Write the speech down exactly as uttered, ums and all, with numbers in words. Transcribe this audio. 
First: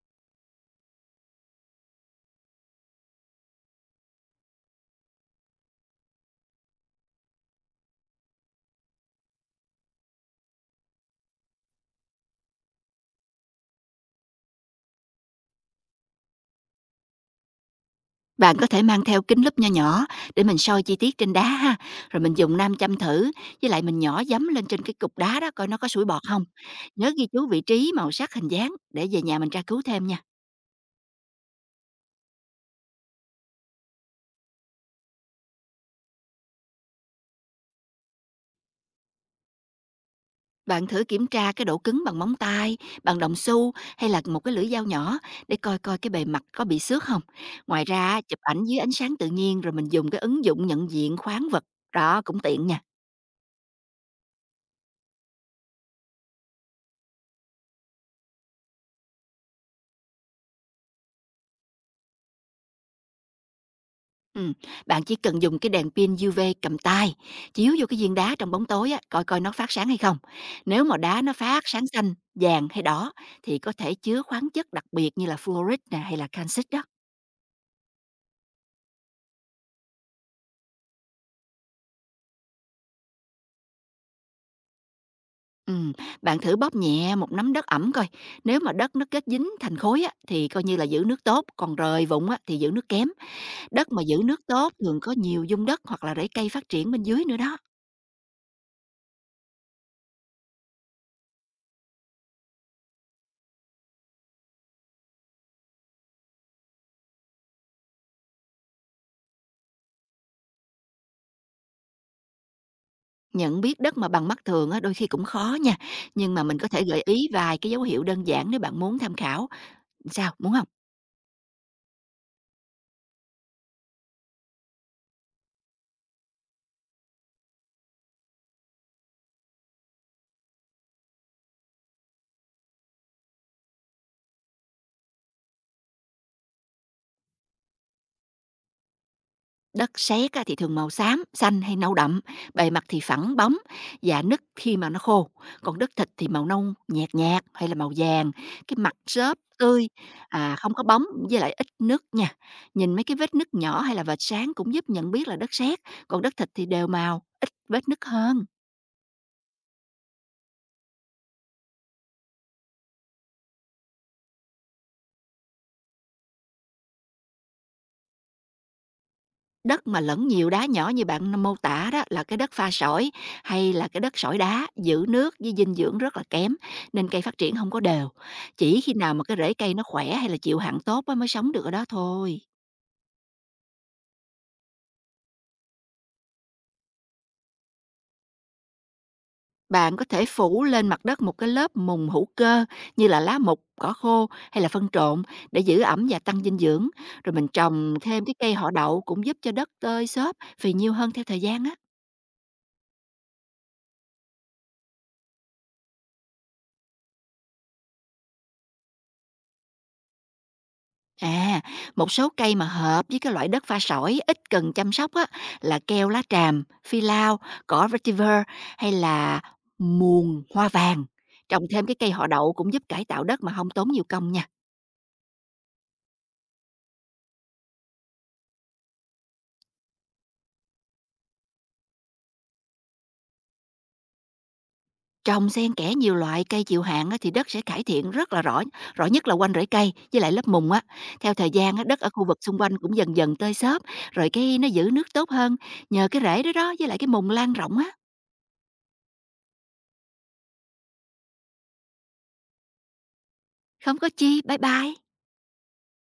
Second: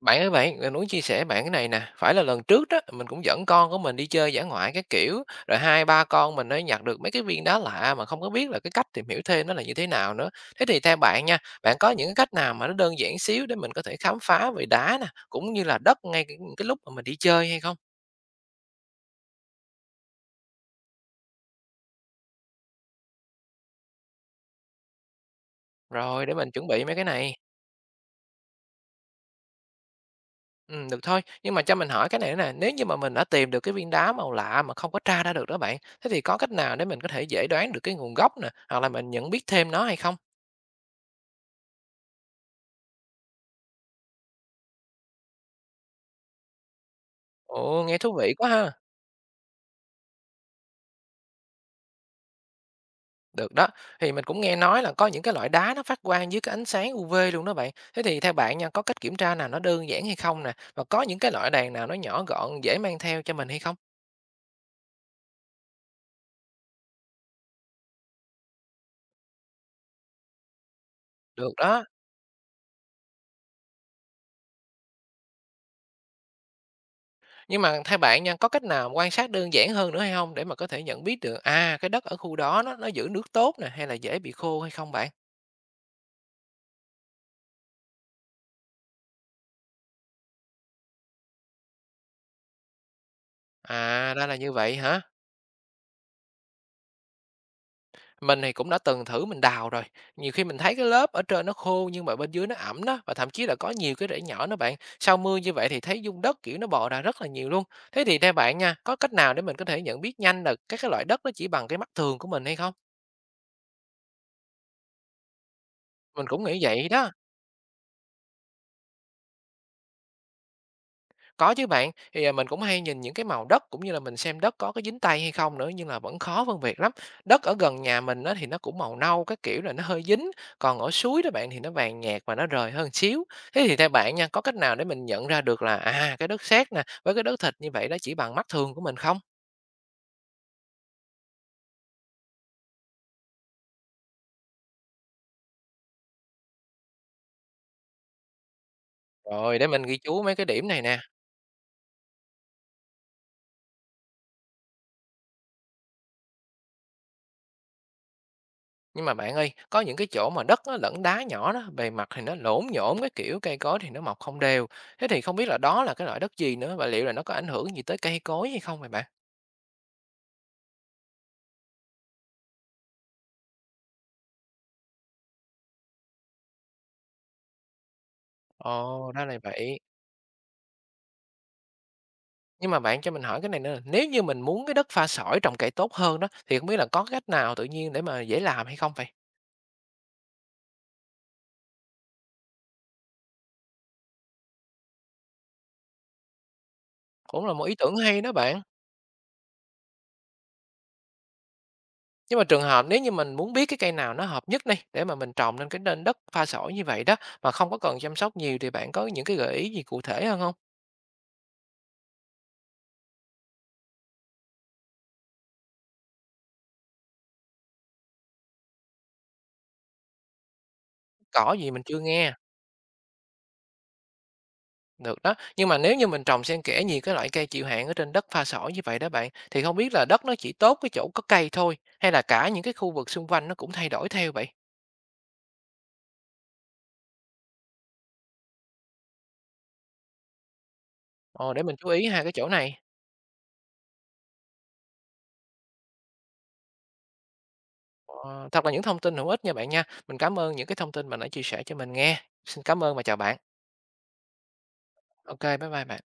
Bạn ơi bạn, mình muốn chia sẻ bạn cái này nè, phải là lần trước đó, mình cũng dẫn con của mình đi chơi dã ngoại cái kiểu, rồi hai ba con mình nó nhặt được mấy cái viên đá lạ mà không có biết là cái cách tìm hiểu thêm nó là như thế nào nữa. Thế thì theo bạn nha, bạn có những cái cách nào mà nó đơn giản xíu để mình có thể khám phá về đá nè, cũng như là đất ngay cái cái lúc mà mình đi chơi hay không? Bạn có thể mang theo kính lúp nho nhỏ để mình soi chi tiết trên đá ha, rồi mình dùng nam châm thử, với lại mình nhỏ giấm lên trên cái cục đá đó coi nó có sủi bọt Rồi để không. mình chuẩn bị mấy cái Nhớ ghi này. chú vị trí, màu sắc, hình dáng để về nhà mình tra cứu thêm nha. Ừ, được thôi, nhưng mà cho mình hỏi cái này nè, nếu như mà mình đã tìm được cái viên đá màu lạ mà không có tra ra được đó bạn, thế thì có cách nào để mình có thể dễ đoán được cái nguồn gốc nè, hoặc là mình nhận biết thêm nó hay không? Bạn thử kiểm tra cái độ cứng bằng móng tay, bằng đồng xu hay là một cái lưỡi dao nhỏ để coi coi cái bề mặt có bị xước không. Ngoài Ồ, nghe thú ra vị chụp quá ảnh ha. dưới ánh sáng tự nhiên rồi mình dùng cái ứng dụng nhận diện khoáng vật, đó cũng tiện nha. Được đó. Thì mình cũng nghe nói là có những cái loại đá nó phát quang dưới cái ánh sáng U UV luôn đó bạn. Thế thì theo bạn nha, có cách kiểm tra nào nó đơn giản hay không nè? Và có những cái loại đèn nào nó nhỏ gọn, dễ mang theo cho mình hay không? Ừm, Bạn chỉ cần dùng cái đèn pin diu vi cầm tay, chiếu vô cái viên đá trong bóng tối á, coi coi nó phát sáng hay không. Nếu mà đá nó Được phát sáng đó. xanh, vàng hay đỏ thì có thể chứa khoáng chất đặc biệt như là fluorite nè hay là calcit đó. Nhưng mà theo bạn nha, có cách nào quan sát đơn giản hơn nữa hay không để mà có thể nhận biết được à cái đất ở khu đó nó nó giữ nước tốt nè hay là dễ bị khô hay không bạn? Ừm, Bạn thử bóp nhẹ một nắm đất ẩm coi, nếu mà đất nó kết dính thành khối á, thì coi như là giữ nước tốt, còn rời vụn á, thì giữ nước kém. Đất mà À, giữ ra là nước như tốt vậy thường hả? có nhiều dung đất hoặc là rễ cây phát triển bên dưới nữa đó. Mình thì cũng đã từng thử mình đào rồi. Nhiều khi mình thấy cái lớp ở trên nó khô nhưng mà bên dưới nó ẩm đó và thậm chí là có nhiều cái rễ nhỏ đó bạn. Sau mưa như vậy thì thấy dung đất kiểu nó bò ra rất là nhiều luôn. Thế thì theo bạn nha, có cách nào để mình có thể nhận biết nhanh là các cái loại đất nó chỉ bằng cái mắt thường của mình hay không? Nhận biết đất mà bằng mắt thường á, đôi khi cũng khó nha, Mình nhưng mà cũng mình nghĩ có thể vậy gợi đó. ý vài cái dấu hiệu đơn giản nếu bạn muốn tham khảo. Sao, muốn không? Có chứ bạn, thì, à, mình cũng hay nhìn những cái màu đất cũng như là mình xem đất có cái dính tay hay không nữa, nhưng là vẫn khó phân biệt lắm. Đất ở gần nhà mình á thì nó cũng màu nâu, các kiểu là nó hơi dính, còn ở suối đó bạn thì nó vàng nhạt và nó rời hơn xíu. Thế thì theo bạn nha, có cách nào để mình nhận ra được là, à, cái đất sét nè, với cái đất thịt như vậy đó chỉ bằng mắt thường của mình không? Đất sét á, thì thường màu xám, xanh hay nâu đậm, bề mặt thì phẳng bóng và nứt khi mà nó khô. Còn đất thịt thì màu nâu nhạt nhạt hay là màu vàng, cái mặt xốp Rồi, để mình tươi, ghi chú mấy cái à, điểm không có này nè. bóng với lại ít nứt nha. Nhìn mấy cái vết nứt nhỏ hay là vệt sáng cũng giúp nhận biết là đất sét, còn đất thịt thì đều màu, ít vết nứt hơn. Nhưng mà bạn ơi, có những cái chỗ mà đất nó lẫn đá nhỏ đó, bề mặt thì nó lổn nhổn cái kiểu, cây cối thì nó mọc không đều. Thế thì không biết là đó là cái loại đất gì nữa và liệu là nó có ảnh hưởng gì tới cây cối hay không vậy bạn? Đất mà lẫn nhiều đá nhỏ như bạn mô tả đó là cái đất pha sỏi hay là cái đất sỏi đá, giữ nước với dinh dưỡng rất là kém, nên cây phát triển không có đều. Chỉ khi Ồ, nào mà ra cái là rễ cây vậy. nó khỏe hay là chịu hạn tốt á mới sống được ở đó thôi. Nhưng mà bạn cho mình hỏi cái này nữa là nếu như mình muốn cái đất pha sỏi trồng cây tốt hơn đó thì không biết là có cái cách nào tự nhiên để mà dễ làm hay không vậy? Bạn có thể phủ lên mặt đất một cái lớp mùng hữu cơ như là lá mục, cỏ khô hay là phân trộn để giữ ẩm và tăng dinh dưỡng, rồi Cũng mình là một ý trồng tưởng hay thêm đó cái cây bạn. họ đậu cũng giúp cho đất tơi xốp, phì nhiêu hơn theo thời gian á. Nhưng mà trường hợp nếu như mình muốn biết cái cây nào nó hợp nhất đi để mà mình trồng lên cái nền đất pha sỏi như vậy đó mà không có cần chăm sóc nhiều thì bạn có những cái gợi ý gì cụ thể hơn không? À, một số cây mà hợp với cái loại đất pha sỏi ít cần chăm sóc á, là keo lá tràm, phi lao, cỏ vetiver hay là muồng hoa vàng. Cỏ Trồng gì mình thêm cái chưa cây họ nghe. đậu cũng giúp cải tạo đất mà không tốn nhiều công nha. Được đó, nhưng mà nếu như mình trồng xen kẽ nhiều cái loại cây chịu hạn ở trên đất pha sỏi như vậy đó bạn, thì không biết là đất nó chỉ tốt cái chỗ có cây thôi, hay là cả những cái khu vực xung quanh nó cũng thay đổi theo vậy? Trồng xen kẽ nhiều loại cây chịu hạn á, thì đất sẽ cải thiện rất là rõ, rõ nhất là quanh rễ cây với lại lớp mùng á. Theo thời Ờ, để gian mình á, chú đất ý ở hai khu cái vực chỗ xung quanh này. cũng dần dần tơi xốp, rồi cái nó giữ nước tốt hơn nhờ cái rễ đó đó với lại cái mùng lan rộng á. Ờ, thật là những thông tin hữu ích nha bạn nha. Mình cảm ơn những cái thông tin bạn đã chia sẻ cho mình nghe. Xin cảm ơn và chào bạn. Không có chi, bye bye. Ok, bye bye bạn.